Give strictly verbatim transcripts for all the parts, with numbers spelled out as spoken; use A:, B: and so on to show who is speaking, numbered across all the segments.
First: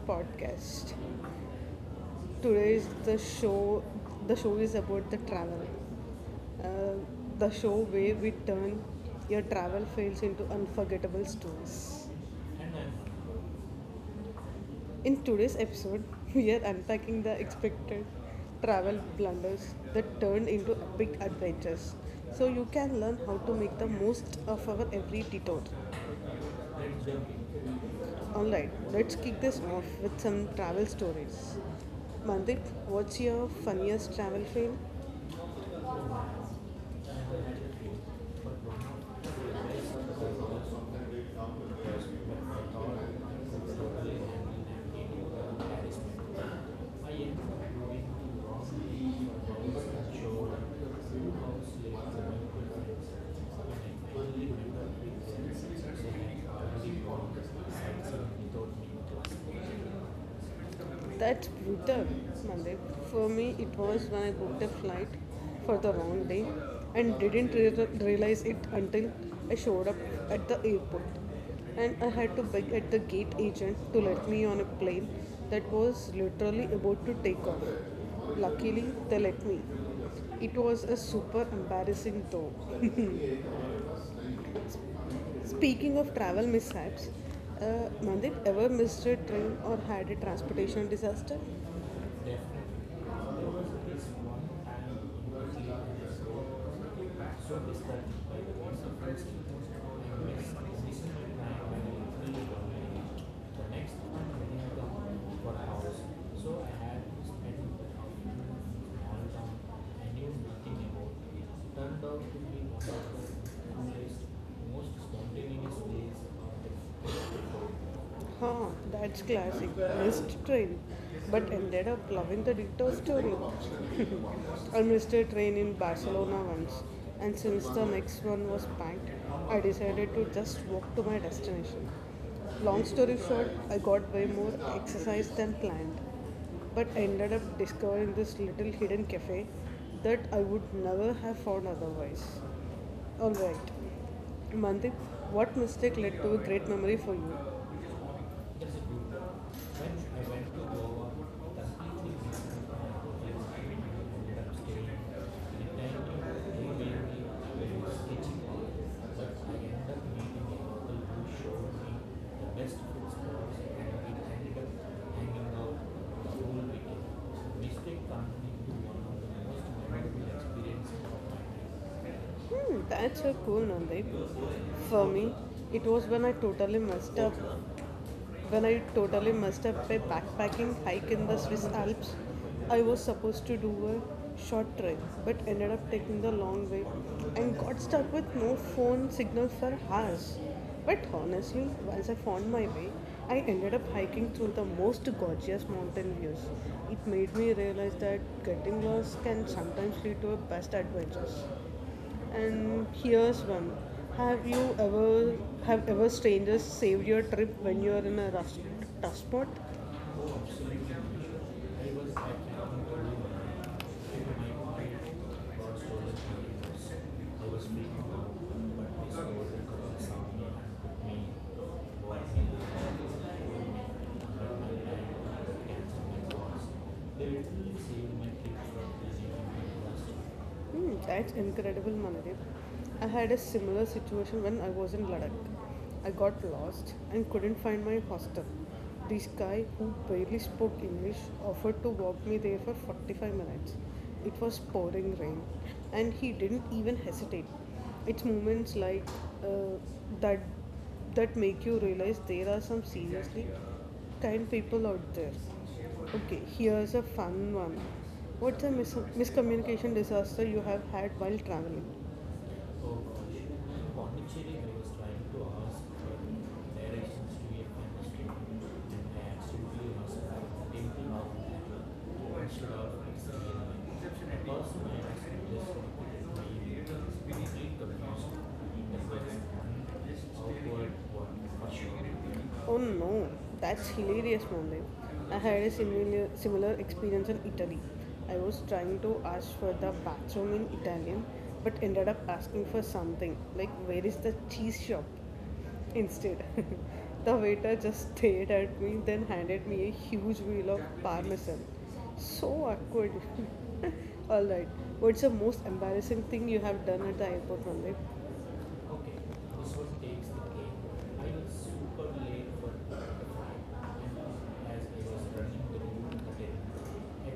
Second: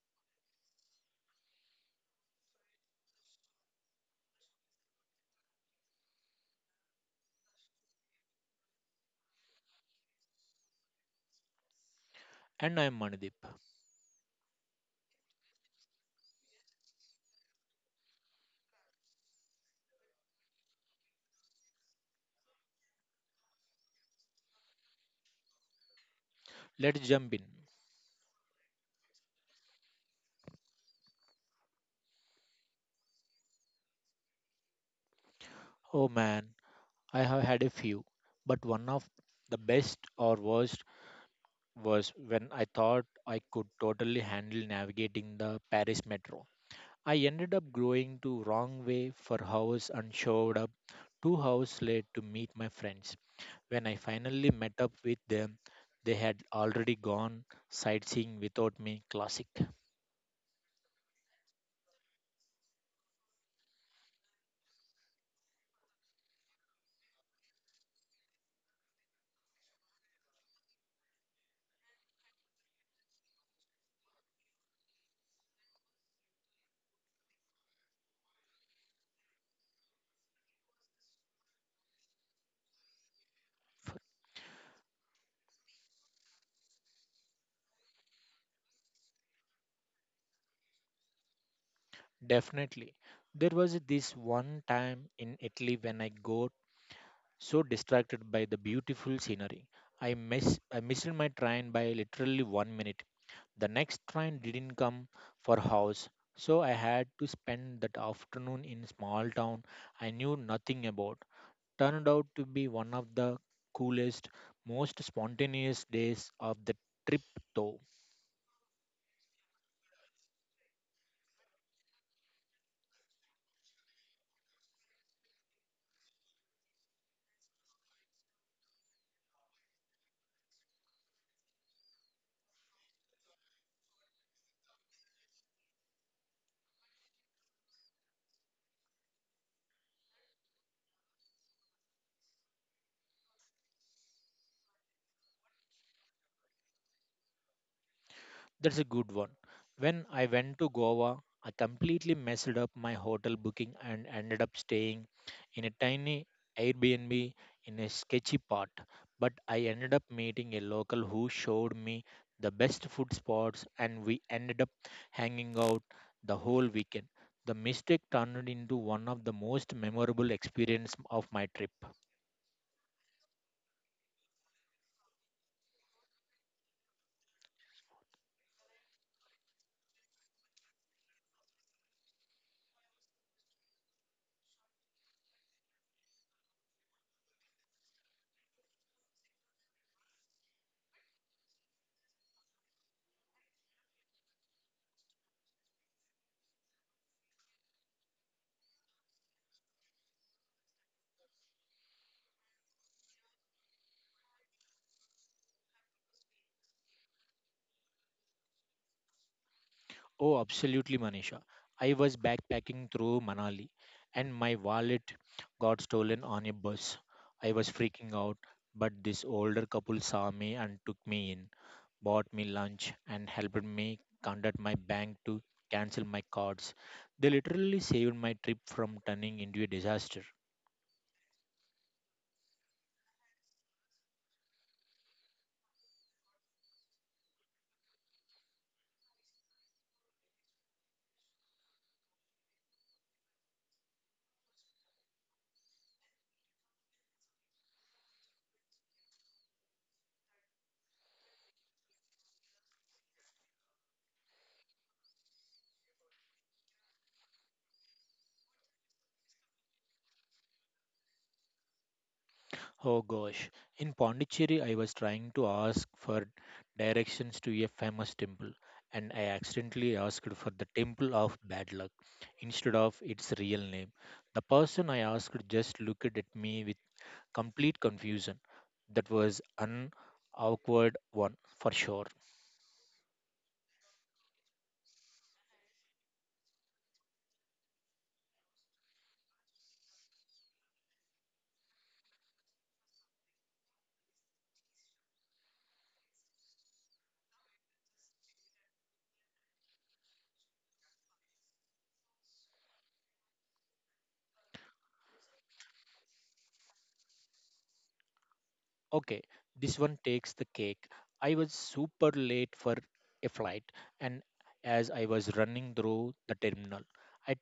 A: podcast. Today is the show. The show is about the travel. Uh, the show where we turn your travel fails into unforgettable stories.
B: And I'm Manideep.
A: In today's episode, we are unpacking the expected travel blunders that turned into epic adventures, so you can learn how to make the most of our every detour.
B: Let's jump in.
A: Alright, let's kick this off with some travel stories. Mandip, what's your funniest travel fail?
B: Oh man, I have had a few, but one of the best or worst was when I thought I could totally handle navigating the Paris metro. I ended up going to wrong way for hours and showed up two hours late to meet my friends. When I finally met up with them, they had already gone sightseeing without me. Classic.
A: That's brutal, Mandip. For me, it was when I booked a flight for the wrong day and didn't re- realize it until I showed up at the airport. And I had to beg at the gate agent to let me on a plane that was literally about to take off. Luckily, they let me. It was a super embarrassing though. Speaking of travel mishaps, uh, Mandip, ever missed a train or had a transportation disaster?
B: Definitely. There was this one time in
A: The
B: Italy when I
A: next
B: got so distracted by the beautiful scenery. I miss I missed my train by literally one minute. The next
A: one
B: train didn't come
A: when I come for
B: for
A: a house,
B: hours, so
A: so I
B: I
A: had
B: had to
A: to spend
B: spend
A: the
B: that
A: house in a
B: afternoon in a small
A: small
B: town
A: town
B: I
A: I knew
B: knew
A: nothing
B: nothing about.
A: about. Turned
B: Turned
A: out
B: out
A: to
B: to be
A: be one of
B: one of the
A: the coolest,
B: coolest,
A: most
B: most
A: spontaneous
B: spontaneous
A: days
B: days of the
A: of
B: trip
A: the.
B: though.
A: Huh, that's classic. Missed train, but ended up loving the detour story. I missed a train in Barcelona once, and since the next one was packed, I decided to just walk to my destination. Long story short, I got way more exercise than planned, but ended up discovering this little hidden cafe that I would never have found otherwise. Alright, Mandip, what mistake led to a great memory for you? That's.
B: That's a good one. When
A: When
B: I
A: I went
B: went
A: to
B: to
A: Goa,
B: Goa, I completely
A: completely
B: messed up
A: different
B: my
A: from my
B: hotel
A: place
B: booking and ended
A: that
B: up
A: I'm staying.
B: staying in a
A: The
B: tiny
A: state. The time they made me
B: Airbnb
A: a
B: in a
A: very
B: sketchy
A: sketchy
B: part.
A: one,
B: But
A: but
B: I
A: I
B: ended
A: ended
B: up
A: up meeting
B: meeting a
A: a
B: local
A: local
B: who
A: who showed
B: showed
A: me
B: me the
A: the best
B: best food
A: food spots
B: spots,
A: and we
B: and we ended
A: ended up
B: up
A: hanging
B: hanging
A: out
B: out
A: the
B: the
A: whole
B: whole
A: weekend.
B: weekend. The
A: Mistake
B: mistake
A: turned
B: turned
A: into
B: into
A: one
B: one
A: of
B: of the
A: the most
B: most
A: memorable
B: memorable experiences
A: experiences.
B: of my trip.
A: Hmm, that's a cool Nandip. For me, it was when I totally messed up. When I totally messed up a backpacking hike in the Swiss Alps, I was supposed to do a short trek but ended up taking the long way and got stuck with no phone signal for hours. But honestly, once I found my way, I ended up hiking through the most gorgeous mountain views. It made me realize that getting lost can sometimes lead to the best adventures. And here's one. Have you ever have ever strangers saved your trip when you're in a rough, tough spot?
B: Oh, absolutely, Manisha. I was backpacking through Manali and my wallet got stolen on a bus. I was freaking out, but this older couple saw me and took me in, bought me lunch, and helped me contact my bank to cancel my cards. They
A: They literally
B: literally saved
A: saved
B: my
A: my
B: trip
A: trip
B: from
A: from easy
B: turning into a disaster.
A: to. Hmm, that's incredible, Manadev. I had a similar situation when I was in Ladakh. I got lost and couldn't find my hostel. This guy who barely spoke English offered to walk me there for forty-five minutes. It was pouring rain, and he didn't even hesitate. It's moments like uh, that that make you realize there are some seriously kind people out there. Okay, here's a fun one. What's a mis- miscommunication disaster you have had while traveling?
B: Oh
A: Oh gosh,
B: gosh, in Pondicherry,
A: Pondicherry, I
B: I was
A: was trying
B: trying
A: to
B: to
A: ask
B: ask
A: for
B: for
A: directions
B: directions
A: to
B: to a
A: a famous
B: famous temple,
A: temple,
B: and
A: and
B: I
A: I absolutely
B: accidentally
A: asked for
B: asked for the
A: the
B: Temple
A: temple of
B: of Bad
A: Apple
B: Luck
A: instead
B: instead
A: of
B: of
A: its.
B: its
A: The
B: real name. The
A: person
B: person I
A: I
B: asked
A: asked
B: just looked at me with complete
A: misinterpreted my
B: confusion.
A: complete
B: That was
A: confusion.
B: an
A: It was an
B: awkward
A: awkward
B: one
A: one
B: for
A: for
B: sure.
A: sure. Oh no, that's hilarious, Monday. I had a similar, similar experience in Italy. I was trying to ask for the bathroom in Italian, but ended up asking for something like, "Where is the cheese shop?" instead. The waiter just stared at me, then handed me a huge wheel of parmesan. So awkward. Alright, what's the most embarrassing thing you have done at the airport, Randeep? Okay,
B: Okay, this
A: this one
B: one takes
A: takes
B: the
A: the cake.
B: cake.
A: I
B: I was
A: was
B: super
A: super late
B: late for
A: for the
B: a flight,
A: flight, and
B: and
A: as
B: as I
A: I was
B: was
A: running
B: running
A: to
B: through
A: the
B: the
A: hotel,
B: terminal, I
A: I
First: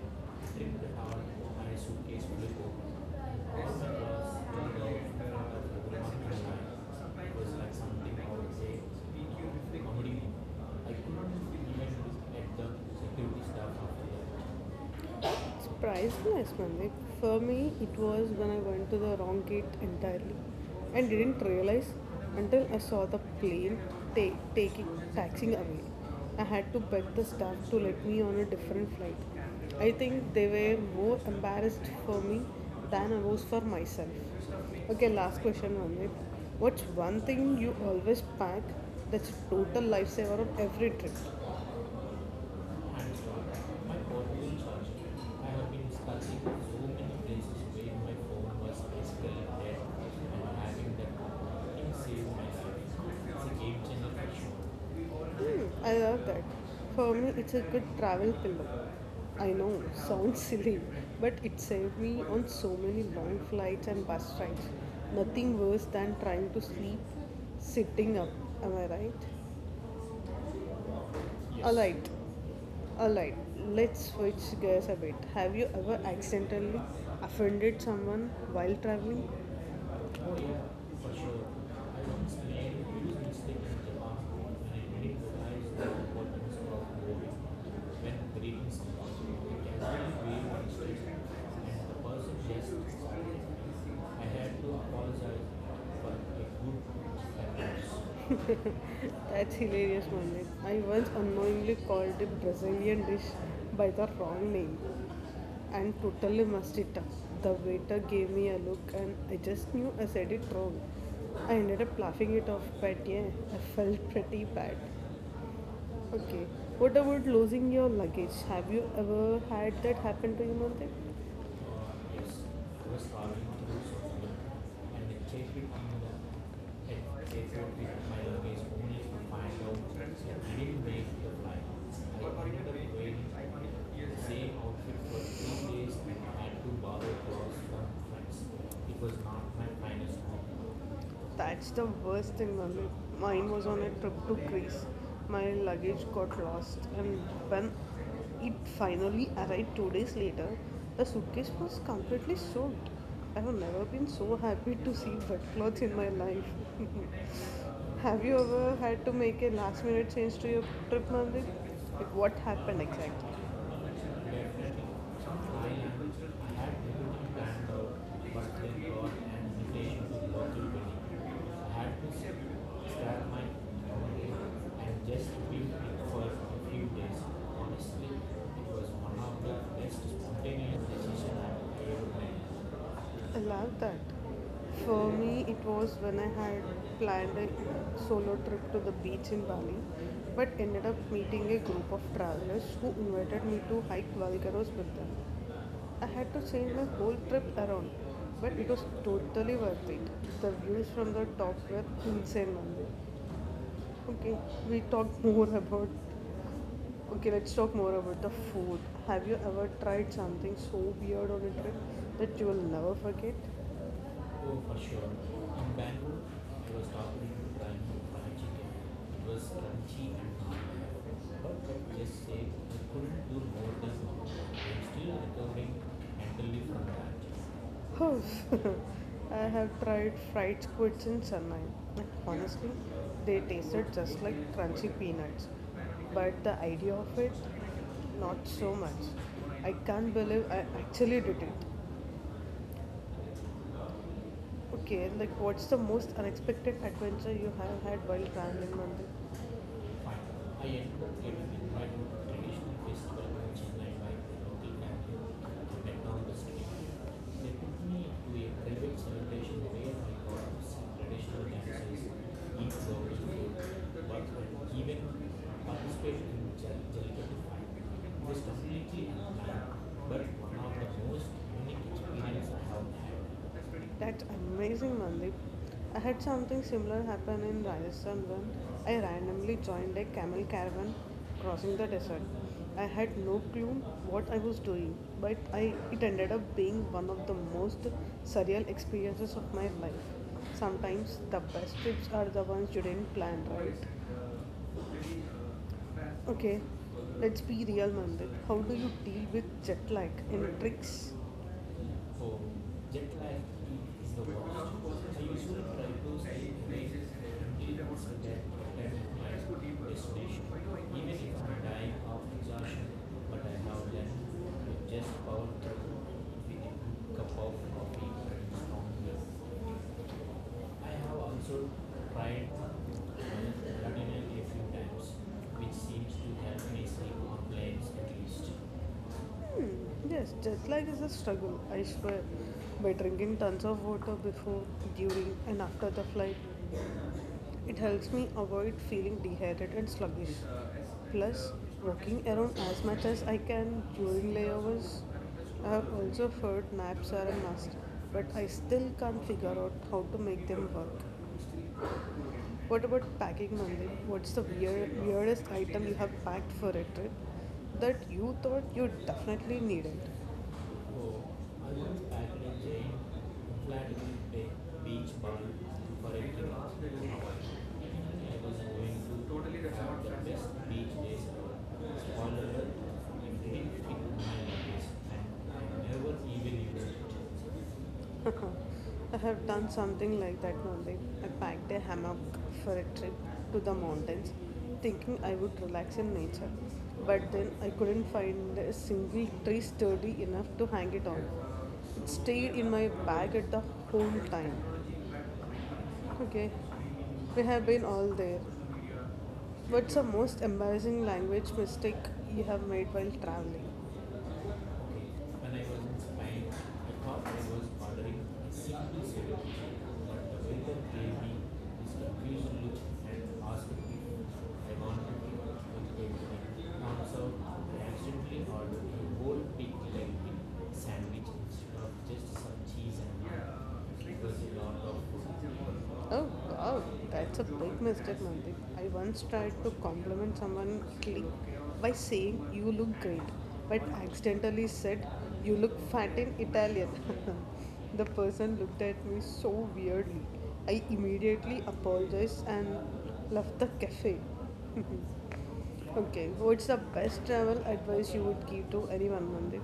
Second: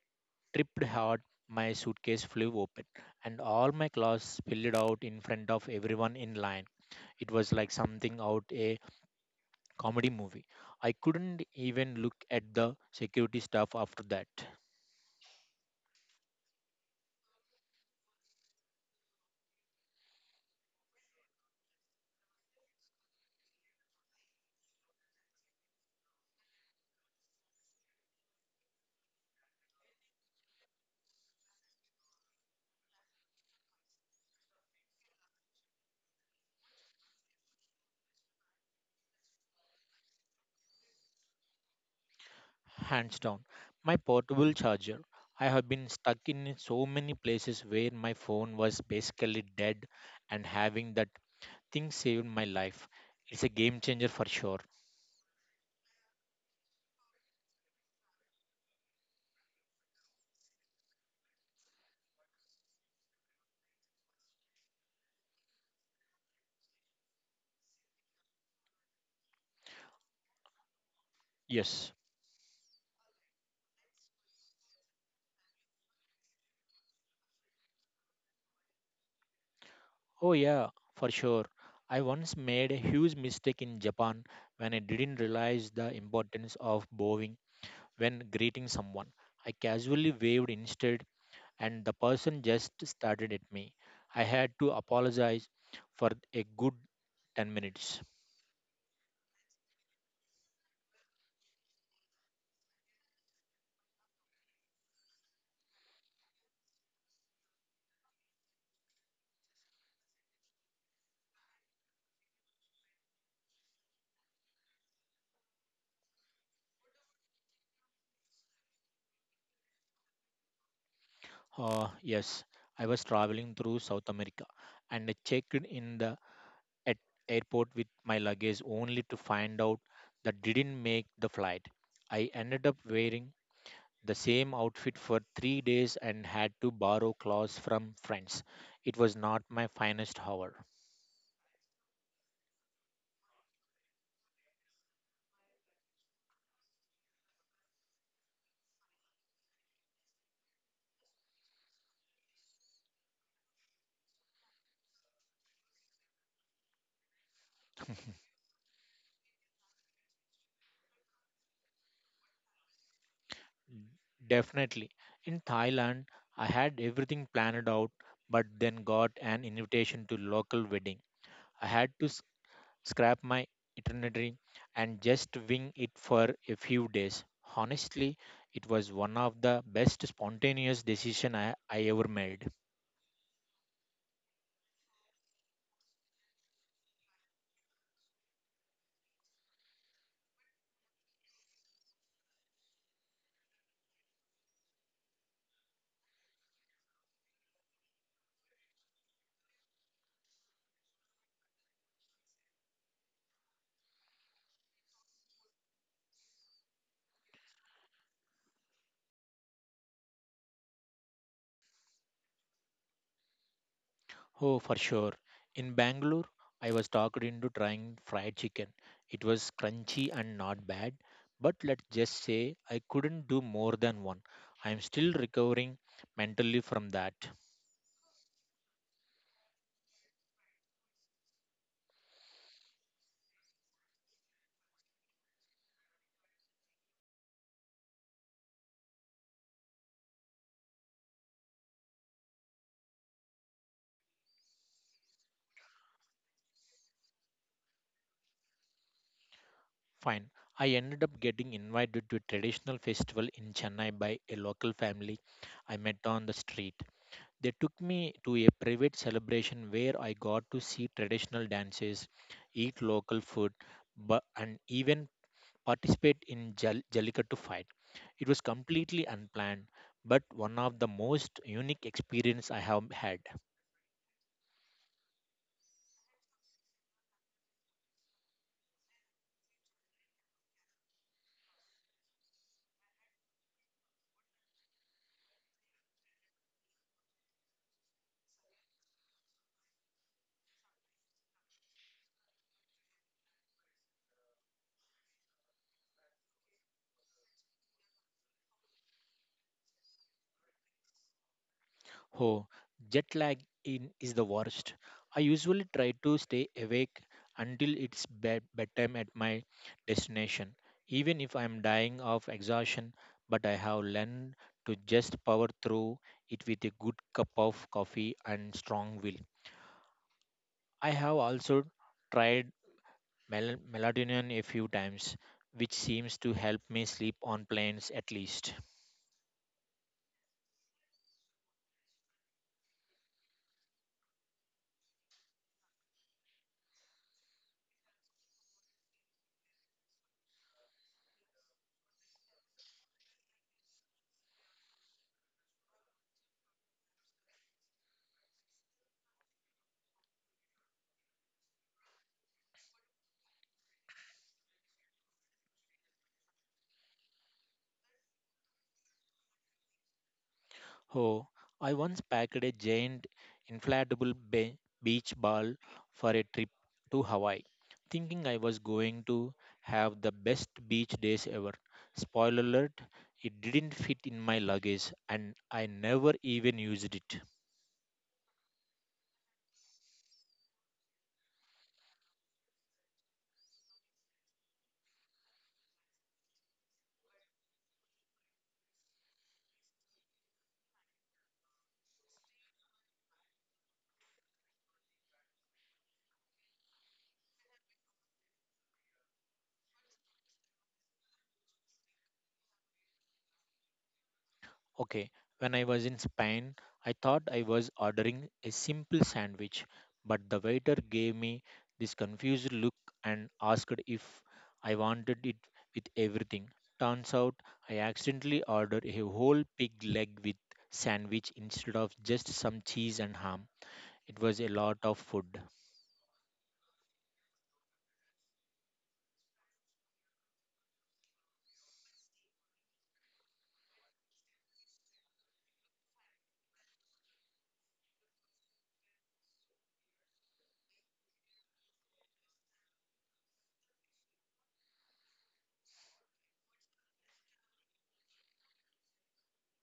B: tripped
A: tripped
B: hard,
A: on
B: my
A: my suitcase
B: suitcase
A: flip
B: flew open,
A: over. All
B: and
A: that
B: all
A: was
B: my clothes
A: spilled
B: spilled
A: out in
B: out
A: of
B: in front of everyone
A: everyone
B: in
A: in
B: line.
A: line.
B: It
A: It was
B: was like
A: like something
B: something
A: out
B: out
A: of
B: a
A: a
B: comedy
A: comedy.
B: movie.
A: I
B: I
A: couldn't
B: couldn't
A: even
B: even
A: look
B: look
A: at
B: at
A: the
B: the
A: security
B: security
A: staff
B: staff
A: after
B: after that.
A: that. It's priceless, man. Like, for me, it was when I went to the wrong gate entirely and didn't realize until I saw the plane ta- taking taxing away. I had to beg the staff to let me on a different flight. I think they were more embarrassed for me than I was for myself. Okay, last question, Vandit. What's one thing you always pack that's a total lifesaver on every trip? And
B: Hands
A: so
B: down,
A: my
B: my portable
A: confusion starts.
B: charger.
A: I
B: I
A: have
B: have
A: been
B: been stuck
A: searching
B: in
A: so
B: so
A: many
B: many
A: places
B: places where
A: where my
B: my
A: phone
B: phone
A: was
B: was basically
A: misspelled dead,
B: dead, and
A: and having
B: having that
A: that
B: thing
A: thing
B: saved
A: saved
B: my
A: my
B: life.
A: life.
B: It's
A: It's
B: a
A: a game
B: game changer
A: changer
B: for
A: for
B: sure.
A: sure. Hmm, I love that. For me, it's a good travel pillow. I know, sounds silly, but it saved me on so many long flights and bus rides. Nothing worse than trying to sleep sitting up, am I right? Yes.
B: Yes.
A: Alright, alright. Let's switch gears a bit. Have you ever accidentally offended someone while traveling? Oh
B: Oh,
A: yeah,
B: yeah,
A: for
B: for
A: sure.
B: sure.
A: I
B: I
A: once
B: once
A: made
B: made a
A: a huge
B: huge
A: mistake
B: mistake
A: in
B: in
A: Japan
B: Japan
A: bathroom and
B: when I
A: I didn't
B: didn't realize
A: realize the
B: the
A: importance
B: importance
A: of
B: of
A: moving.
B: bowing
A: When
B: when
A: greeting
B: greeting
A: someone,
B: someone.
A: I
B: I casually
A: casually waved
B: waved
A: my
B: instead,
A: shoulder and
B: and
A: the
B: the
A: person
B: person
A: just
B: just stared
A: smiled,
B: at me.
A: I
B: I had
A: had to
B: to
A: apologize
B: apologize
A: for
B: for
A: a
B: a good
A: good
B: ten minutes.
A: five. That's hilarious, Mandeep. I once unknowingly called a Brazilian dish by the wrong name and totally messed it up. The waiter gave me a look and I just knew I said it wrong. I ended up laughing it off, but yeah, I felt pretty bad. Okay. What about losing your luggage? Have you ever had that happen to you, Mantik? Uh,
B: Uh,
A: yes,
B: yes, I
A: I was
B: was
A: traveling
B: traveling
A: to
B: through South
A: Sofia
B: America
A: and
B: and
A: I
B: I
A: checked
B: checked
A: it on
B: in
A: the
B: the at
A: at airport
B: airport with
A: with my
B: my
A: luggage
B: luggage
A: only
B: only
A: to
B: to
A: find
B: find
A: out
B: out
A: that
B: that
A: I didn't
B: didn't
A: make
B: make
A: the
B: the
A: flight.
B: flight.
A: I
B: I
A: ended up
B: ended up wearing
A: wearing the
B: the
A: same
B: same
A: outfit
B: outfit
A: for
B: for
A: three
B: three
A: days
B: days
A: and
B: and
A: had
B: had
A: to
B: to
A: borrow
B: borrow
A: clothes
B: clothes
A: from
B: from
A: friends.
B: friends.
A: It
B: It
A: was
B: was
A: not
B: not
A: my
B: my
A: finest
B: finest
A: moment.
B: hour.
A: That's the worst thing, Mummy. Mine was on a trip to Greece. My luggage got lost, and when it finally arrived two days later, the suitcase was completely soaked. I have never been so happy to see wet clothes in my life. Have you ever had to make a last minute change to your trip, Mummy? Like, what happened exactly?
B: Definitely. In
A: I
B: Thailand, I
A: had
B: had
A: everything
B: everything
A: planned
B: planned
A: out,
B: out, but
A: but
B: then
A: then got
B: got
A: an
B: an invitation to
A: invitation
B: local
A: to.
B: wedding. I
A: I had
B: had
A: to
B: to s-
A: scrap
B: scrap
A: my
B: my
A: holiday
B: itinerary
A: and
B: and
A: just
B: just
A: be
B: wing it
A: it for
B: for
A: a
B: a
A: few
B: few
A: days.
B: days.
A: Honestly,
B: Honestly,
A: it
B: it
A: was
B: was
A: one
B: one
A: of
B: of
A: the
B: the
A: best
B: best
A: spontaneous
B: spontaneous
A: decisions
B: decision I, I
A: I've ever
B: ever made.
A: made. I love that. For me, it was when I had planned a solo trip to the beach in Bali, but ended up meeting a group of travelers who invited me to hike Valgaros with them. I had to change my whole trip around, but it was totally worth it. The views from the top were insane. Nandi. Okay, we talked more about. Okay, let's talk more about the food. Have you ever tried something so weird on a trip that you will never forget? Oh,
B: Oh,
A: for
B: for
A: sure.
B: sure.
A: In
B: In
A: Bangalore,
B: Bangalore, I
A: I was
B: was talked
A: talking to
B: into trying
A: Bangalore fried
B: fried
A: chicken.
B: chicken. It
A: It was
B: was
A: crunchy
B: crunchy
A: and
B: and not
A: hard,
B: bad, but
A: but
B: let's
A: let's
B: just
A: say
B: say
A: I
B: I
A: couldn't
B: couldn't
A: do
B: do
A: more
B: more
A: than
B: than one.
A: one.
B: I
A: I'm
B: am still
A: still recovering
B: recovering
A: mentally
B: mentally
A: from
B: from that.
A: that. Oh, I have tried fried squids in Chennai. Honestly, they tasted just like crunchy peanuts. But the idea of it, not so much. I can't believe I actually did it. Okay, like what's the most unexpected adventure you have had while traveling, Mandir? Fine.
B: Fine.
A: I
B: I
A: ended
B: ended
A: up
B: up
A: getting
B: getting
A: invited
B: invited
A: to
B: to a
A: traditional
B: traditional
A: festival
B: festival
A: in
B: in
A: Chennai
B: Chennai
A: by
B: by
A: the
B: a
A: local
B: local family
A: family to
B: I met on the
A: McDonald's street.
B: street.
A: They
B: They
A: took
B: took
A: me
B: me
A: to
B: to
A: a
B: a
A: private
B: private
A: celebration
B: celebration
A: where I
B: where I
A: got
B: got
A: to
B: to
A: see
B: see
A: traditional
B: traditional
A: dances,
B: dances,
A: eat
B: eat
A: local
B: local
A: food,
B: food,
A: but
B: but, and
A: and even
B: even participate
A: participate in
B: in
A: Jal-
B: Jal-
A: Jallikattu
B: Jallikattu
A: fight.
B: fight.
A: It
B: It
A: was
B: was
A: completely
B: completely unplanned,
A: unplanned, but
B: but one
A: one
B: of
A: of
B: the
A: the most
B: most
A: unique
B: unique
A: experiences
B: experience
A: I
B: I
A: have
B: have had.
A: had. That's amazing, Mandeep. I had something similar happen in Rajasthan when I randomly joined a camel caravan crossing the desert. I had no clue what I was doing, but I, it ended up being one of the most surreal experiences of my life. Sometimes the best trips are the ones you didn't plan, right? Okay, let's be real, Mandeep. How do you deal with jet lag and tricks? So
B: Oh,
A: jet
B: jet
A: lag
B: lag in
A: is
B: is
A: the
B: the worst.
A: worst.
B: I
A: I usually
B: usually
A: try
B: try
A: to
B: to stay
A: sleep in
B: awake
A: minutes to
B: until it's
A: get
B: bed-
A: back
B: bedtime
A: to
B: at my
A: my destination,
B: destination,
A: even
B: even if
A: if I'm
B: I'm
A: dying
B: dying
A: of
B: of
A: exhaustion,
B: exhaustion.
A: but
B: But
A: I
B: I have
A: have left
B: learned to
A: with just
B: just
A: power
B: power
A: through
B: through it
A: with
B: with a good
A: a cup
B: cup
A: of
B: of
A: coffee
B: coffee
A: and
B: and
A: strong
B: strong will.
A: milk. I
B: I have
A: have
B: also
A: also tried
B: tried mel-
A: melatonin
B: melatonin a
A: a few
B: few
A: times,
B: times, which
A: which seems
B: seems
A: to
B: to help
A: help
B: me
A: me
B: sleep
A: sleep on
B: on
A: planes
B: planes
A: at
B: at
A: least.
B: least.
A: Hmm, yes, jet lag is a struggle, I swear. By drinking tons of water before, during, and after the flight, it helps me avoid feeling dehydrated and sluggish. Plus, walking around as much as I can during layovers. I have also heard naps are a must, but I still can't figure out how to make them work. What about packing, Monday? What's the weird, weirdest item you have packed for a trip that you thought you definitely needed? Oh,
B: Oh,
A: I
B: I
A: was
B: once
A: at
B: packed a
A: a giant
B: giant
A: flat in
B: inflatable
A: Bay
B: be-
A: Beach
B: beach
A: Bar
B: ball for
A: for a
B: a
A: drink
B: trip to
A: I
B: Hawaii, thinking I
A: was
B: was going to
A: going to
B: have
A: have
B: the
A: the
B: best
A: best
B: beach
A: beach days
B: days ever.
A: ever. All of
B: Spoiler
A: them
B: alert, it
A: it didn't
B: didn't
A: fit my
B: fit in my
A: luggage
B: luggage
A: and
B: and I
A: I
B: never
A: never
B: even
A: even used it.
B: used it.
A: I have done something like that only. I packed a hammock for a trip to the mountains, thinking I would relax in nature. But then I couldn't find a single tree sturdy enough to hang it on. It stayed in my bag at the whole time. Okay, we have been all there. What's the most embarrassing language mistake you have made while traveling? Okay,
B: Okay,
A: when
B: when
A: I
B: I
A: was
B: was
A: in
B: in
A: Spain,
B: Spain,
A: I
B: I
A: thought
B: thought
A: I
B: I
A: was
B: was
A: ordering
B: ordering
A: a
B: a
A: simple
B: simple
A: cereal,
B: sandwich,
A: but
B: but
A: the
B: the
A: waiter
B: waiter
A: gave
B: gave
A: me
B: me
A: this
B: this
A: confused
B: confused
A: look
B: look
A: and
B: and
A: asked
B: asked
A: me
B: if
A: if I
B: I
A: wanted
B: wanted
A: it
B: it
A: with
B: with
A: bacon.
B: everything.
A: Turns
B: Turns
A: out
B: out
A: I
B: I
A: accidentally
B: accidentally
A: ordered
B: ordered
A: a
B: a
A: whole
B: whole
A: pig
B: pig
A: leg
B: leg with
A: sandwich
B: sandwich
A: instead
B: instead
A: of
B: of just
A: just some
B: some
A: cheese
B: cheese and
A: and
B: ham.
A: ham.
B: It
A: It was
B: was a
A: a
B: lot
A: lot
B: of
A: of
B: food.
A: food. Oh wow, that's a big mistake, Mandik. I once tried to compliment someone cl- by saying you look great, but accidentally said you look fat in Italian. The person looked at me so weirdly. I immediately apologized and left the cafe. Okay, what's the best travel advice you would give to anyone, Mandik?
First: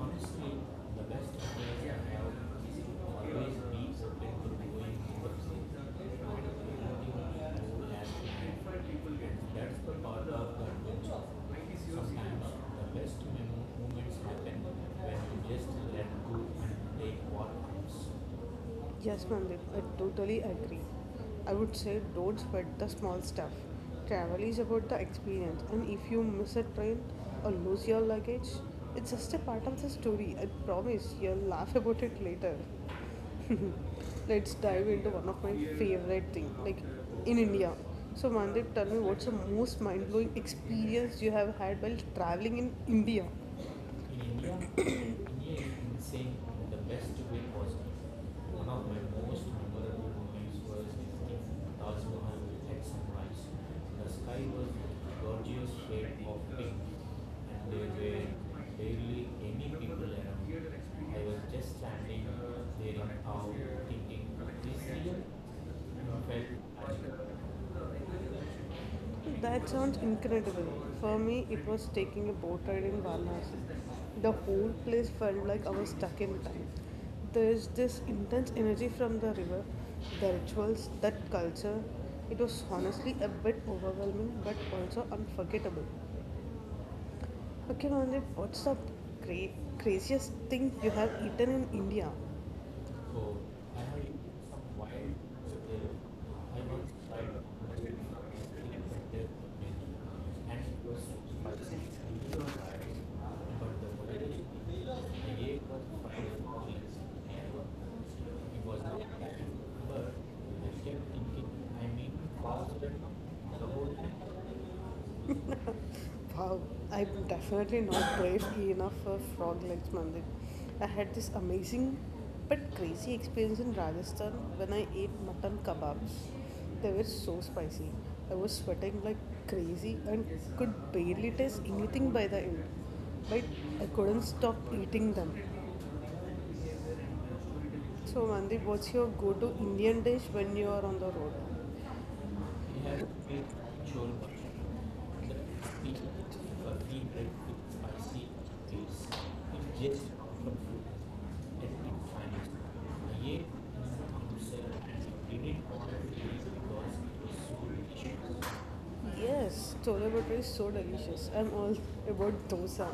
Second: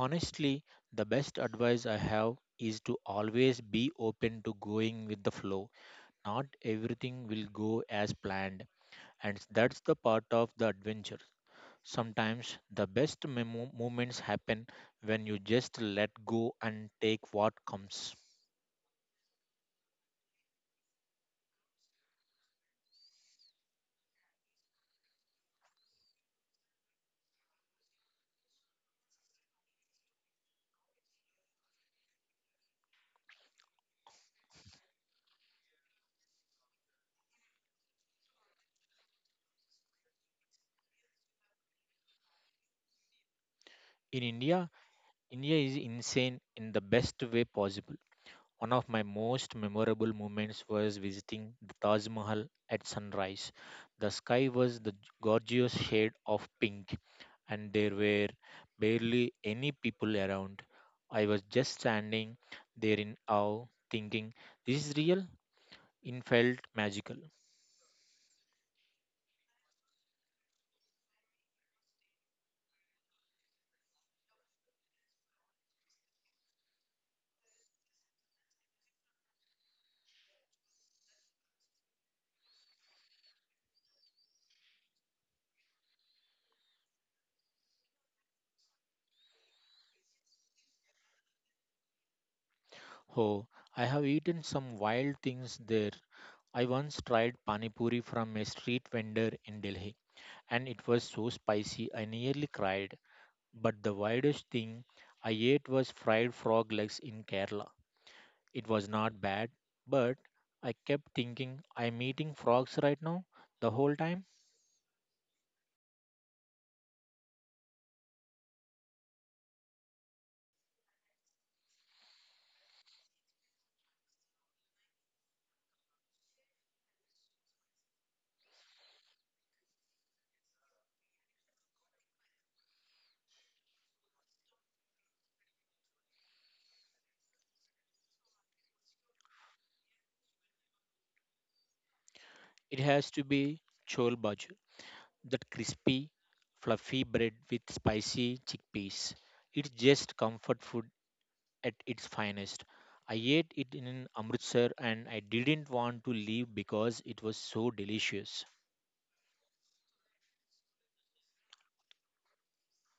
A: Honestly,
B: the
A: the best
B: best
A: place
B: advice
A: I
B: I
A: have
B: have is
A: is
B: to
A: always be open
B: always be open
A: to
B: to
A: doing
B: going with the
A: more
B: flow.
A: things.
B: Not
A: I don't
B: everything
A: really
B: will
A: as
B: go
A: planned, and
B: as planned and that's
A: that's
B: the
A: the
B: part
A: part
B: of
A: of the
B: the adventure.
A: adventure. Sometimes
B: Sometimes the
A: the
B: best
A: best
B: memo-
A: memo-
B: moments
A: moments
B: happen
A: happen
B: when
A: when
B: you
A: you just
B: just let
A: let go
B: go and
A: and take
B: take what
A: what comes.
B: comes.
A: Yes, Mandip, I totally agree. I would say don't sweat the small stuff. Travel is about the experience, and if you miss a train or lose your luggage, it's just a part of the story. I promise you'll laugh about it later. Let's dive into one of my favorite thing, like in India. So Mandip, tell me what's the most mind blowing experience you have had while traveling in India?
B: In
A: In India,
B: India,
A: India
B: India
A: you
B: is
A: can say
B: insane in the
A: the
B: best
A: best
B: way
A: way
B: possible.
A: possible.
B: One
A: One of
B: of my
A: my most
B: most memorable
A: memorable moments
B: moments
A: was
B: was
A: in
B: visiting the
A: Taj
B: Taj
A: Mahal
B: Mahal
A: at
B: at
A: sunrise.
B: sunrise. The
A: The sky
B: sky
A: was
B: was the
A: gorgeous
B: gorgeous shade
A: shade of
B: of
A: pink
B: pink, and
A: and there
B: there
A: were
B: were barely
A: barely any
B: any
A: people
B: people
A: around.
B: around.
A: I
B: I was
A: was
B: just
A: just standing
B: standing
A: there
B: there
A: in
B: in
A: awe
B: awe, thinking,
A: thinking,
B: this
A: this
B: is
A: year
B: real?
A: I
B: It
A: felt
B: felt magical.
A: magical. That sounds incredible. For me, it was taking a boat ride in Varanasi. The whole place felt like I was stuck in time. There is this intense energy from the river, the rituals, that culture. It was honestly a bit overwhelming but also unforgettable. Okay, Mandeep, what's the cra- craziest thing you have eaten in India?
B: Oh, I
A: But
B: have eaten
A: I
B: some wild things there. I once tried pani puri from a street vendor in Delhi, and it was so spicy I nearly cried. But the wildest thing I ate was fried frog legs in Kerala. It was not bad, but I
A: kept
B: kept
A: thinking,
B: thinking
A: I
B: I'm
A: mean,
B: eating frogs
A: faster,
B: right now the
A: the whole
B: whole
A: thing.
B: time.
A: Wow, I'm definitely not brave enough for frog legs, Mandir. I had this amazing but crazy experience in Rajasthan when I ate mutton kebabs. They were so spicy. I was sweating like crazy and could barely taste anything by the end. But I couldn't stop eating them. So, Mandir, what's your go to Indian dish when you are on the road?
B: It
A: We
B: has
A: had
B: to
A: great
B: be chole
A: chole
B: bhaju,
A: bhature
B: that
A: we eat
B: crispy,
A: uh,
B: fluffy
A: we
B: bread
A: bread
B: with
A: with spicy
B: spicy
A: cakes.
B: chickpeas. It's
A: It gets
B: just
A: from
B: comfort food
A: food
B: at
A: and it
B: its
A: finds.
B: finest. I
A: I
B: ate
A: ate
B: it in
A: and
B: Amritsar and I
A: did it
B: didn't
A: on a
B: want to
A: plate
B: leave because
A: because
B: it
A: it
B: was
A: was
B: so
A: so
B: delicious.
A: delicious. Yes, chole bhature is so delicious. I'm all about dosa,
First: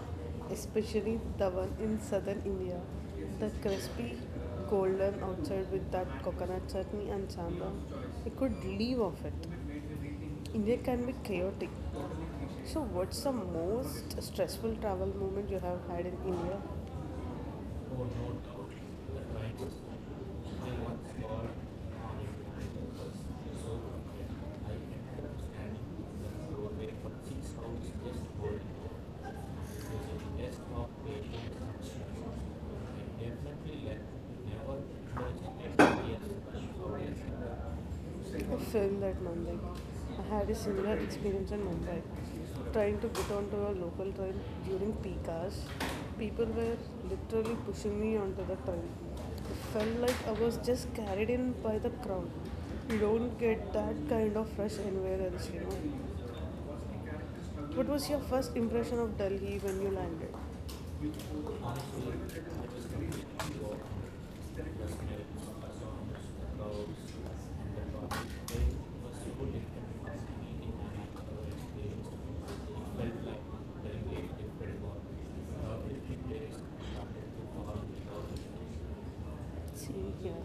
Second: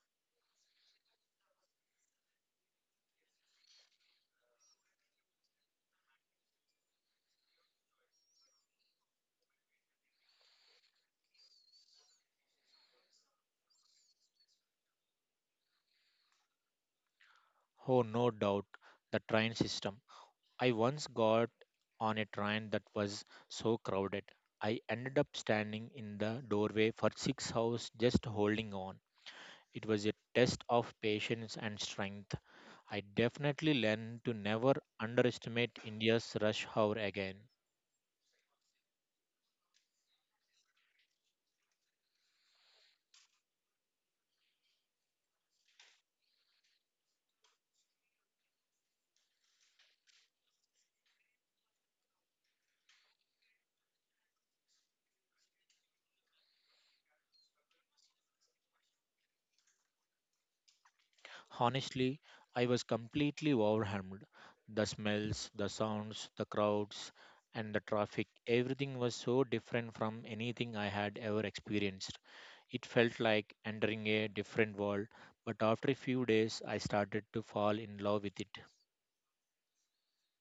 A: especially the one in southern India. The crispy, golden outside with that coconut chutney and sambar. I could live off it. India can be chaotic. So, what's the most stressful travel moment you have had in India? Oh,
B: Oh, no doubt,
A: no
B: the train system. I once got on a train that was so
A: so
B: crowded. I ended up standing in the doorway for six hours just holding on. It was a test of patience and strength. I definitely learned to never underestimate India's rush hour again.
A: film that Mumbai. I had a similar experience in Mumbai. Trying to get onto a local train during peak hours, people were literally pushing me onto the train. It felt like I was just carried in by the crowd. You don't get that kind of rush anywhere else, you know. What was your first impression of Delhi when you landed?
B: Honestly, I was completely overwhelmed. The smells, the sounds, the crowds, and the traffic, everything was so different from anything I had ever experienced. It felt like entering a different world, but after a few days, I started to fall in love with it.
A: See here,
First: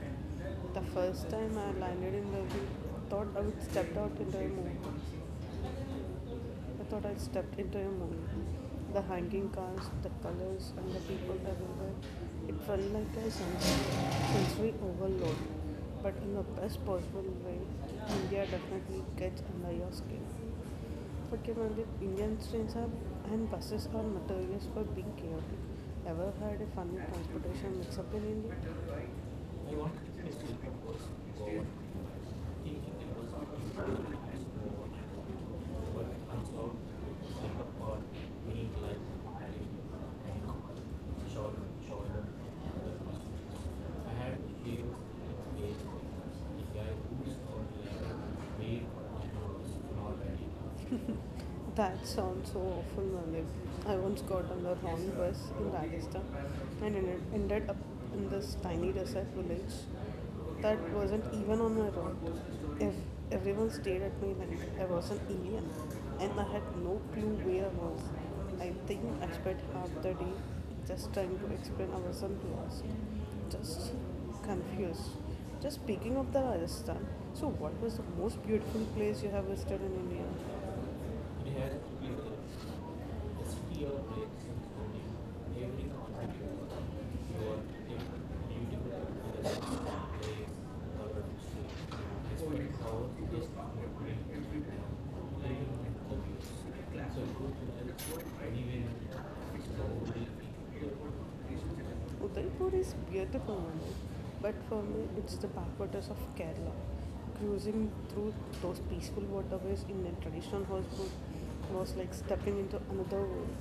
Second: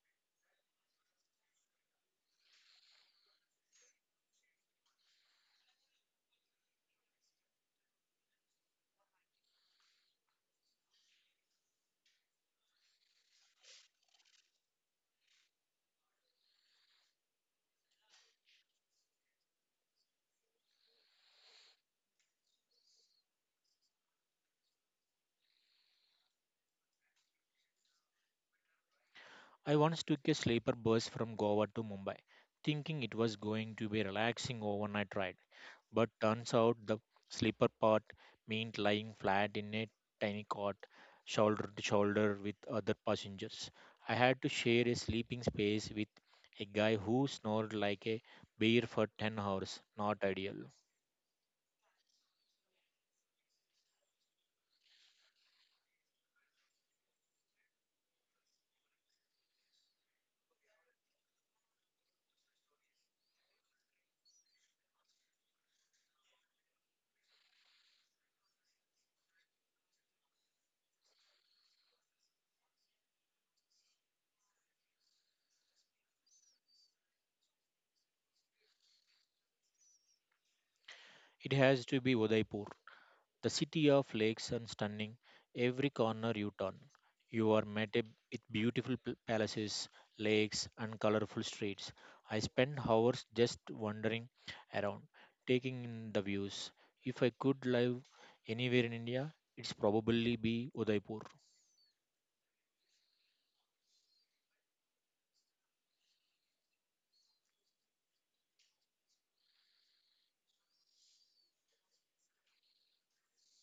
A: the first time I landed in the beach, thought I would step out into a movie. I thought I stepped into a movie. The hanging cars, the colors, and the people everywhere. It felt like a sensory overload, but in the best possible way. India definitely gets under your skin. Okay, Mandeep, Indian trains are and buses are notorious for being chaotic. Ever had a funny transportation mix-up in India?
B: I once took a sleeper bus from Goa to Mumbai, thinking it was going to be a relaxing overnight ride. But turns out the sleeper part meant lying flat in a tiny cot, shoulder to shoulder with other passengers. I had to share a sleeping space with a guy who snored like a bear for ten hours. Not ideal.
A: That sounds so awful, Mummy. I once got on the wrong bus in Rajasthan and ended, ended up in this tiny desert village that wasn't even on my route. If everyone stared at me like I was an alien and I had no clue where I was. I think I spent half the day just trying to explain I wasn't lost. Just confused. Just speaking of the Rajasthan, so what was the most beautiful place you have visited in India?
B: It
A: It has
B: has to
A: to
B: be
A: be
B: Udaipur.
A: the
B: The
A: recipe
B: city
A: of
B: of
A: breaks
B: lakes
A: and
B: and
A: coding.
B: stunning, every
A: Every
B: corner you turn.
A: contributor,
B: You
A: your
B: are met ab- with beautiful pl-
A: beautiful
B: palaces,
A: breaks,
B: lakes, and
A: our
B: colorful streets. I
A: sleep,
B: spend
A: respect our
B: hours
A: taste,
B: just wandering around,
A: playing
B: taking
A: and
B: in the views.
A: hobbies. So
B: If I
A: go to
B: could live
A: the
B: anywhere
A: anywhere,
B: in India, it's
A: so only
B: probably be Udaipur.
A: people. Udaipur is beautiful, Manu, but for me, it's the backwaters of Kerala. Cruising through those peaceful waterways in a traditional houseboat was like stepping into another world.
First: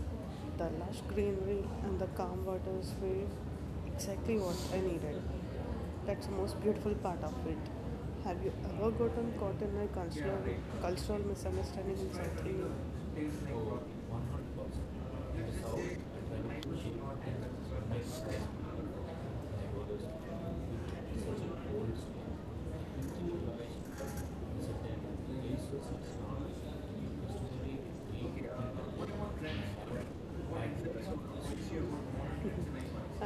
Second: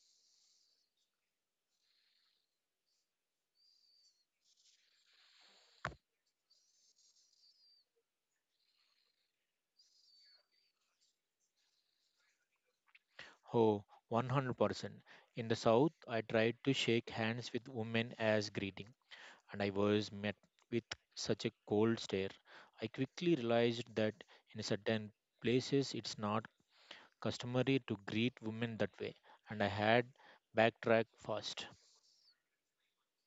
A: The lush greenery and the calm waters were exactly what I needed. That's the most beautiful part of it. Have you ever gotten caught in a cultural, cultural misunderstanding in South
B: Oh, one hundred percent. In the south, I tried to shake hands with women as greeting, and I was met with such a cold stare. I quickly realized that in certain places it's not customary to greet women that way, and I had backtracked fast.
A: Thank you.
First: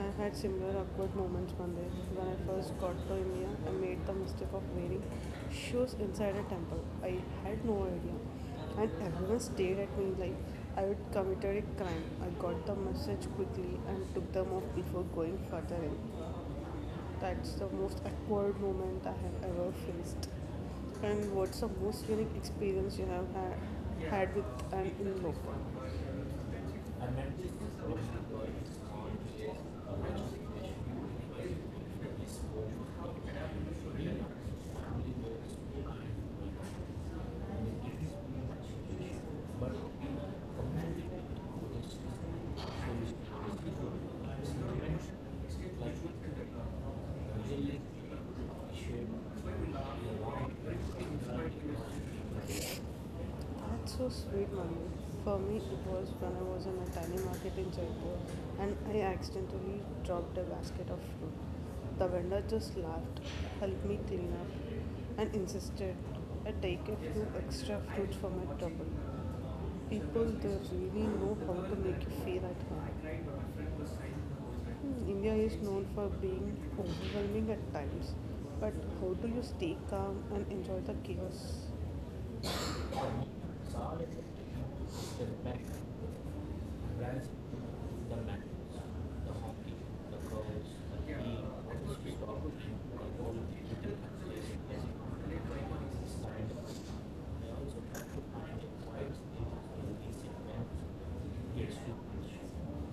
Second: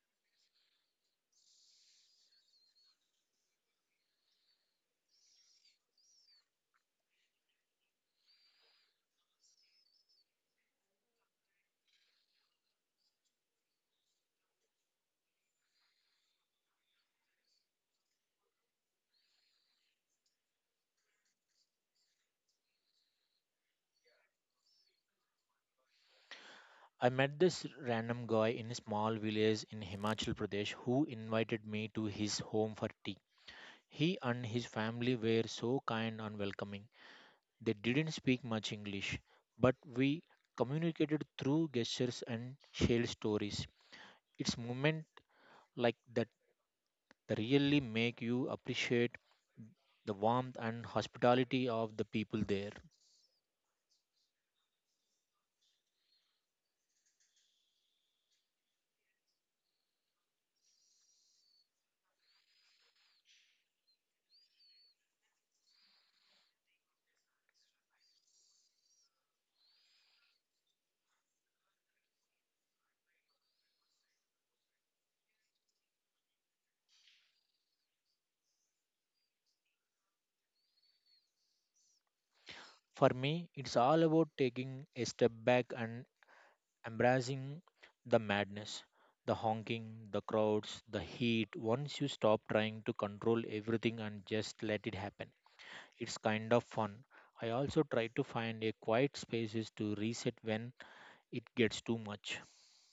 A: I've had similar awkward moments one when I first got to India, I made the mistake of wearing shoes inside a temple. I had no idea, and everyone stared at me like I had committed a crime. I got the message quickly and took them off before going further in. That's the most awkward moment I have ever faced. And what's the most unique experience you have had, had with an in-law?
B: I met this random guy in a small village in Himachal Pradesh who invited me to his home for tea. He and his family were so kind and welcoming. They didn't speak much English, but we communicated through gestures and shared stories. It's moment like that that really make you appreciate the warmth and hospitality
A: Thank
B: of the people there.
A: you. That's so sweet, mommy. For me, it was when I was in a tiny market in Jaipur and I accidentally dropped a basket of fruit. The vendor just laughed, helped me clean up, and insisted I take a few extra fruits for my trouble. People, they really know how to make you feel at home. Hmm, India is known for being overwhelming at times, but how do you stay calm and enjoy the chaos?
B: For me, it's all about taking a step back and embracing the madness, the honking, the crowds, the heat. Once you stop trying to control everything and just let it happen, it's kind of fun. I also try to find a quiet spaces to reset when it gets too much.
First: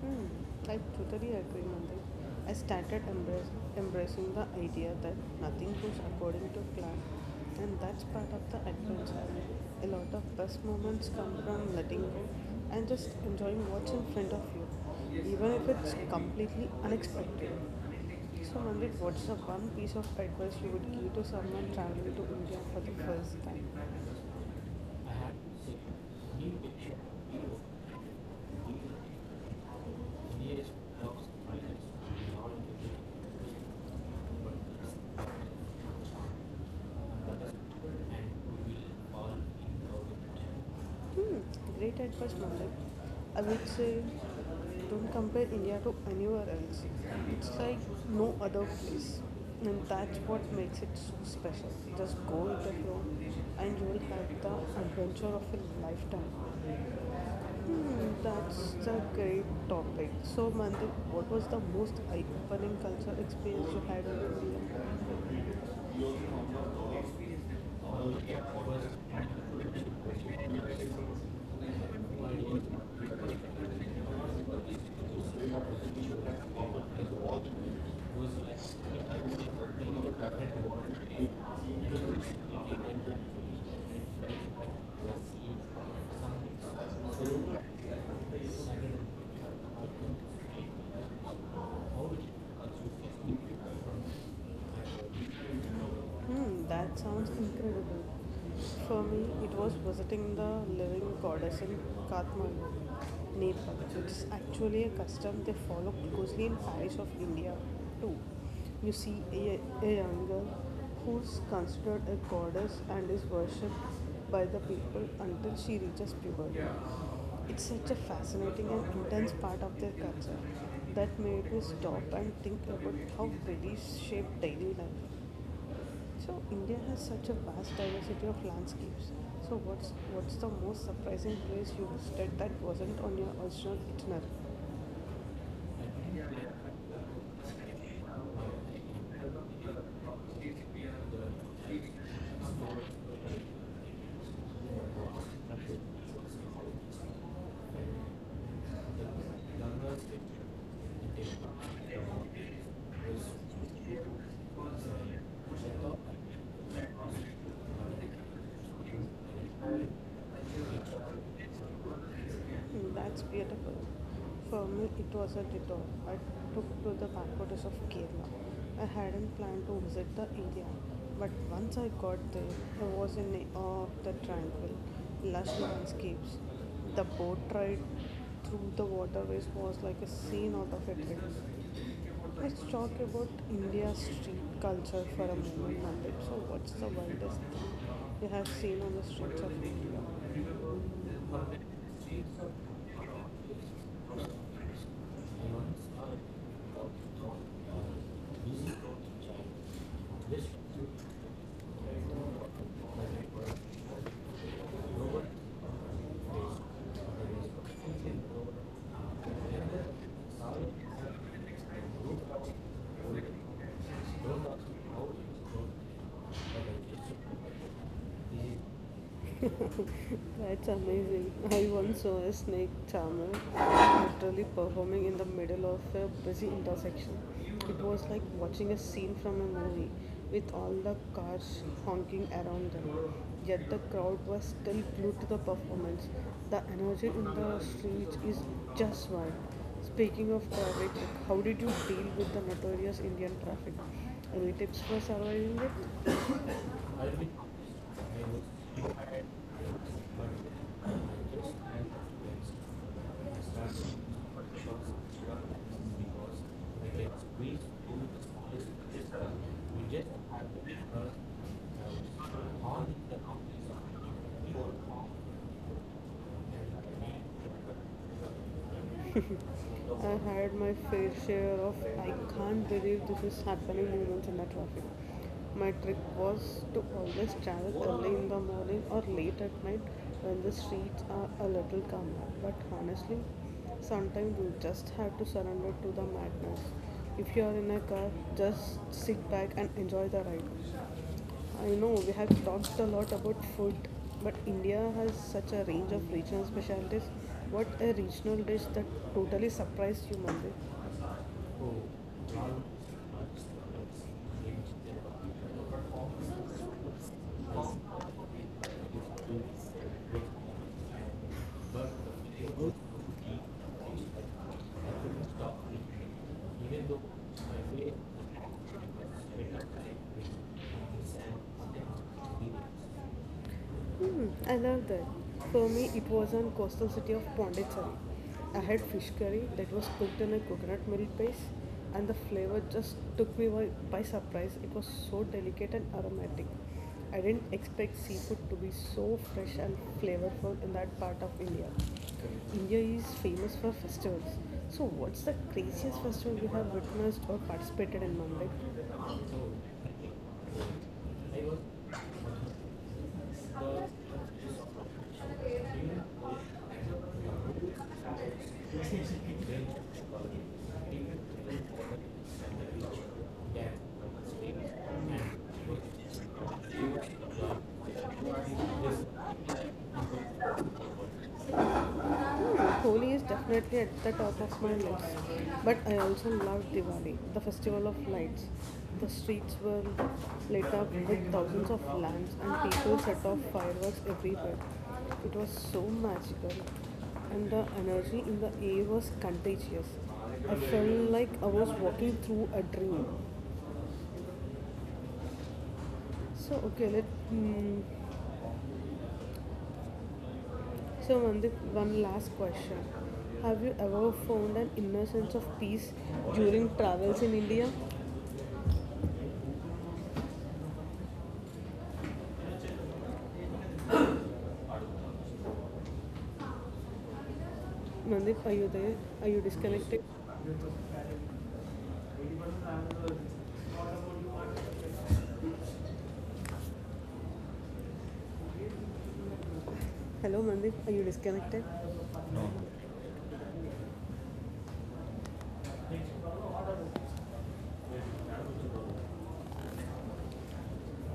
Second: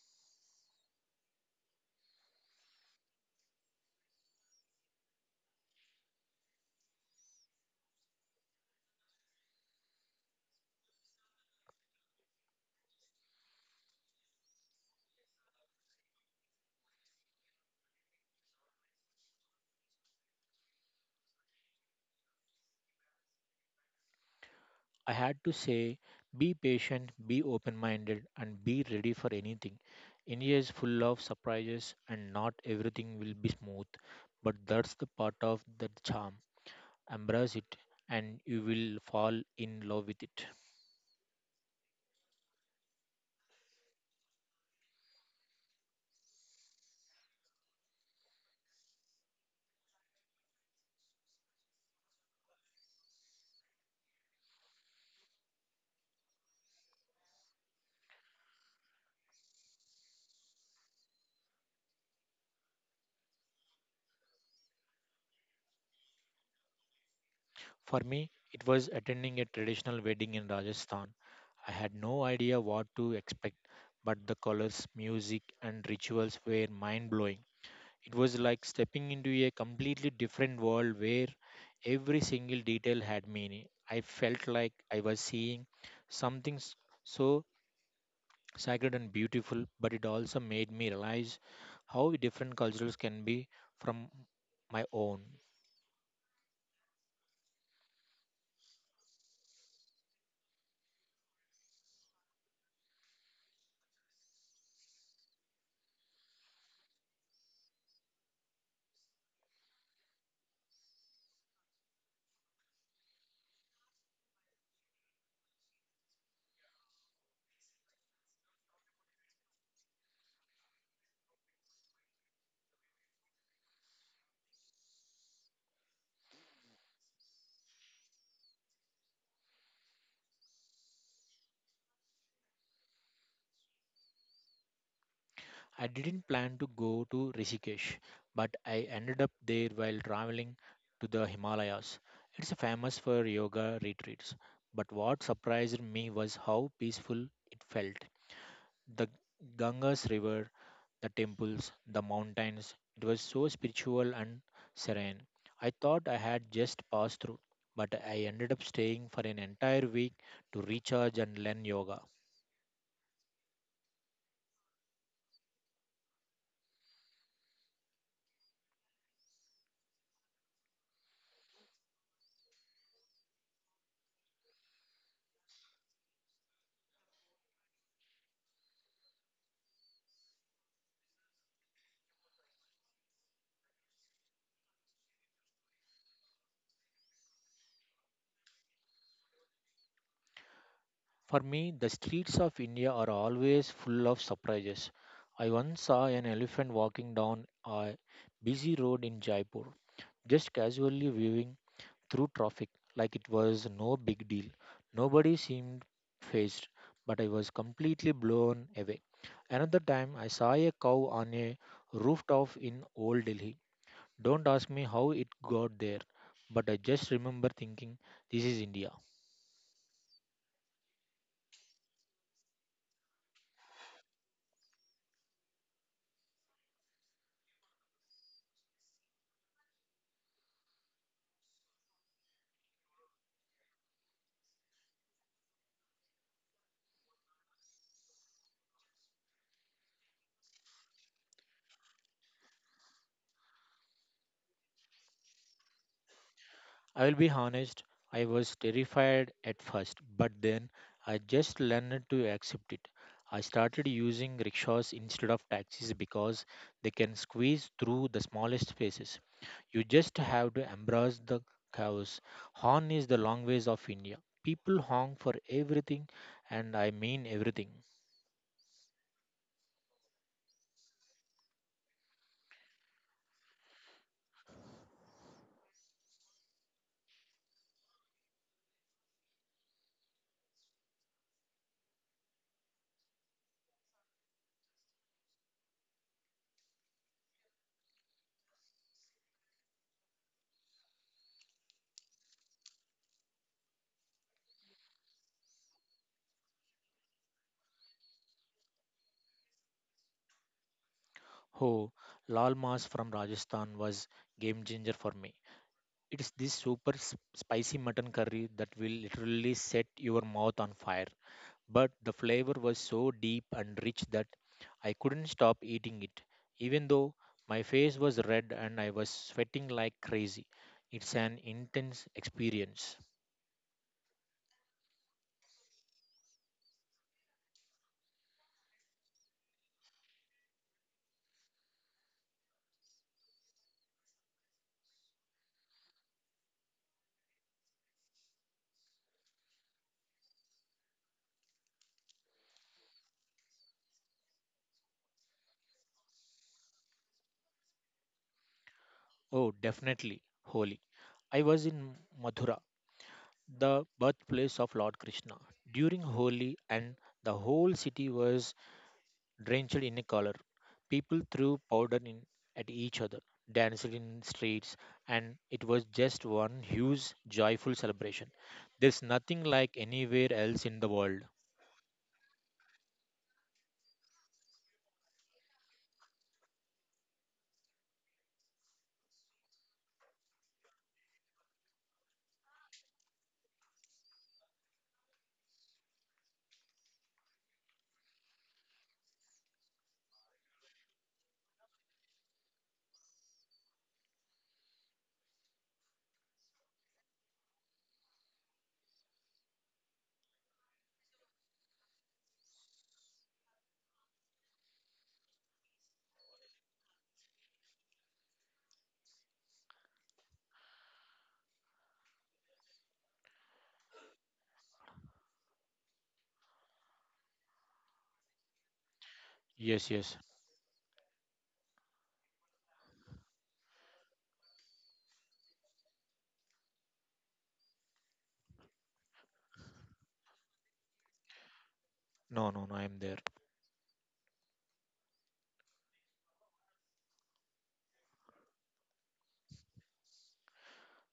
A: Hmm, I totally agree, Mandir. I started embrace, embracing the idea that nothing goes according to plan and that's part of the adventure. A lot of best moments come from letting go and just enjoying what's in front of you, even if it's completely unexpected. So, Mandit, what's the one piece of advice you would give to someone traveling to India for the first time?
B: I had to say, be patient, be open minded, and be ready for anything. India is full of surprises, and not everything will be smooth, but that's the part of the charm. Embrace it, and you will fall in love with it.
A: Hmm, great advice, Malik. I would say don't compare India to anywhere else. It's like no other place. And that's what makes it so special. Just go with the flow and you will have the adventure of a lifetime. Hmm, that's a great topic. So, Mandip, what was the most eye-opening culture experience you had in
B: For me,
A: India?
B: it was attending a traditional wedding in Rajasthan. I had no idea what to expect, but the colors, music, and rituals were mind blowing.
A: Thank
B: It was like stepping into a completely different world where every single detail had meaning. I felt like I was seeing something s- so sacred and beautiful, but it also made me realize how different cultures can be from my own.
A: you. Hmm, that sounds incredible. For me, it was visiting the living goddess in Kathmandu, Nepal. It's actually a custom they follow closely in Paris of India too. You see a, a young girl who's considered a goddess and is worshipped by the people until she reaches puberty. It's such a fascinating and intense part of their culture that made me stop and think about how beliefs shape daily life. So India has such a vast diversity of landscapes. So what's what's the most surprising place you visited that wasn't on your original itinerary?
B: I didn't plan to go to Rishikesh, but I ended up there while traveling to the Himalayas. It's famous for yoga retreats, but what surprised me was how peaceful it felt. The Ganges River, the temples,
A: Rashid.
B: the mountains, it was so spiritual and serene. I thought I had just passed through, but I ended up staying for an entire week to recharge and learn yoga.
A: Mm, that's beautiful. For me, it was a detour. I took to the backwaters of Kerala. I hadn't planned to visit the area, but once I got there, I was in awe of the tranquil, lush landscapes. The boat ride through the waterways was like a scene out of a dream. Let's talk about India's street culture for a moment, Nandip. So, what's the wildest thing you have seen on the streets of India?
B: For me, the streets of India are always full of surprises. I once saw an elephant walking down a busy road in Jaipur, just casually viewing through traffic like it
A: Thank
B: was no big deal. Nobody seemed phased, but I was completely blown away. Another time, I saw a cow on a rooftop in Old Delhi. Don't ask me how it got there, but I just remember thinking, this is
A: you.
B: India.
A: That's amazing. I once saw a snake charmer literally performing in the middle of a busy intersection. It was like watching a scene from a movie with all the cars honking around them. Yet the crowd was still glued to the performance. The energy in the streets is just wild. Speaking of traffic, how did you deal with the notorious Indian traffic? Any tips for surviving it?
B: I will be honest, I was terrified at first, but then I just learned to accept it. I started using rickshaws instead of taxis because they can squeeze through the smallest spaces. You just have to embrace the chaos.
A: All
B: Horn is the
A: the
B: language of
A: companies
B: India. People honk for everything, and I
A: are.
B: mean everything.
A: I had my fair share of I can't believe this is happening moments in the traffic. My trick was to always travel early in the morning or late at night when the streets are a little calmer. But honestly, sometimes you just have to surrender to the madness. If you are in a car, just sit back and enjoy the ride. I know we have talked a lot about food, but India has such a range of regional specialties. What a regional dish that totally surprised you, Mandir.
B: Oh, Lal Mas from Rajasthan was game changer for me. It's this super s- spicy mutton curry that will literally set your mouth on fire. But the flavor was so deep and rich that I couldn't stop eating it, even though my face was red and I was sweating like crazy. It's an intense experience.
A: Hmm, I love that. For me, it was on coastal city of Pondicherry. I had fish curry that was cooked in a coconut milk base, and the flavor just took me by, by surprise. It was so delicate and aromatic. I didn't expect seafood to be so fresh and flavorful in that part of India. India is famous for festivals. So, what's the craziest festival you have witnessed or participated in Mumbai?
B: Oh, definitely Holi. I was in Mathura, the birthplace of Lord Krishna, during Holi, and the whole city was drenched in a color. People threw powder in, at each other,
A: Yeah.
B: danced in streets, and it was just one huge, joyful celebration. There's nothing like anywhere else in the world.
A: Holi is definitely at the top of my list, but I also love Diwali, the festival of lights. The streets were lit up with thousands of lamps and people set off fireworks everywhere. It was so magical, and the energy in the air was contagious. I felt like I was walking through a dream. So okay, let mm, so, Mandip, one last question. Have you ever found an inner sense of peace during travels in India? Mandip, are you there? Are you
B: Yes,
A: disconnected?
B: yes.
A: Hello, Mandip, are you disconnected? No.
B: No, no, no, I'm there.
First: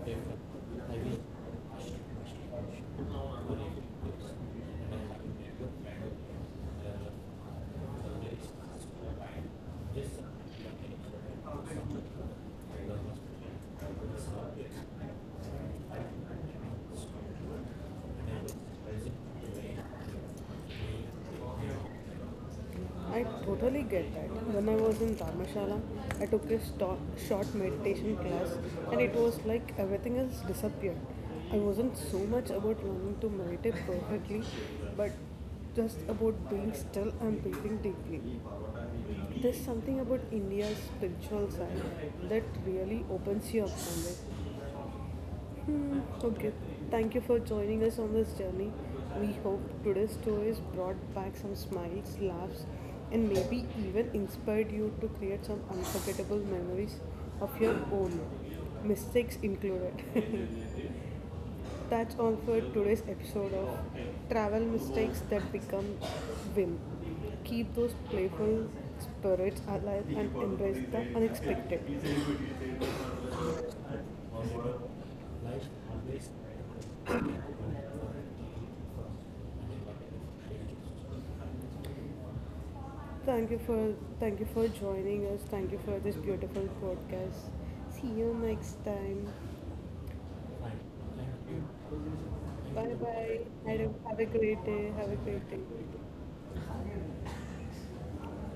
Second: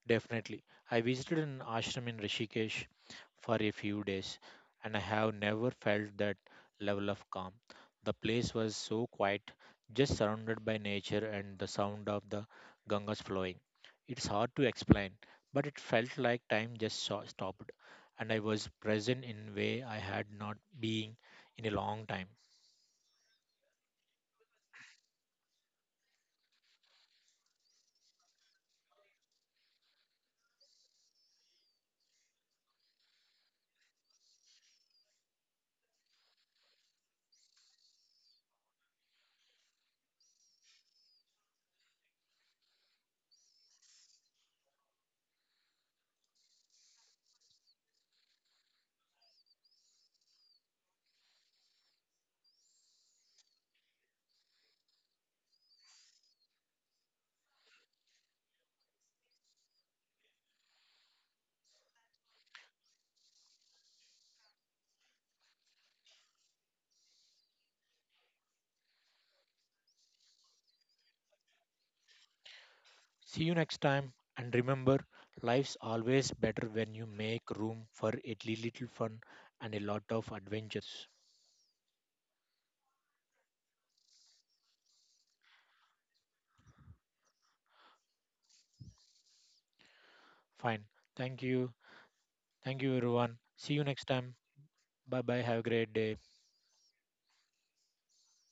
B: Definitely. I visited an ashram in Rishikesh for a few days and I have never felt that level of calm. The place was so quiet, just surrounded by nature and the sound of the Ganga's flowing. It's hard to explain, but it felt like time just so- stopped and I was present in a way I had not been in a long
A: I
B: time.
A: I totally get that. When I was in Dharmashala, I took a sto- short meditation class and it was like everything else disappeared. I wasn't so much about learning to meditate perfectly, but just about being still and breathing deeply. There's something about India's spiritual side that really opens you up somewhere. Hmm, okay, thank you for joining us on this journey. We hope today's stories brought back some smiles, laughs, and maybe even inspired you to create some unforgettable memories of your own, mistakes included. That's all for today's episode of Travel Mistakes That Become Win. Keep those playful spirits alive and embrace the unexpected.
B: See you next time, and remember, life's always better when you make room for a li- little fun and a lot of adventures.
A: Thank you for thank you for joining us. Thank you for this beautiful podcast. See you next time. Bye
B: Fine. Thank you. Thank
A: bye.
B: you, everyone. See
A: Have
B: you
A: a
B: next
A: have a
B: time.
A: great day. Have a
B: Bye bye.
A: great
B: Have a great day.
A: day.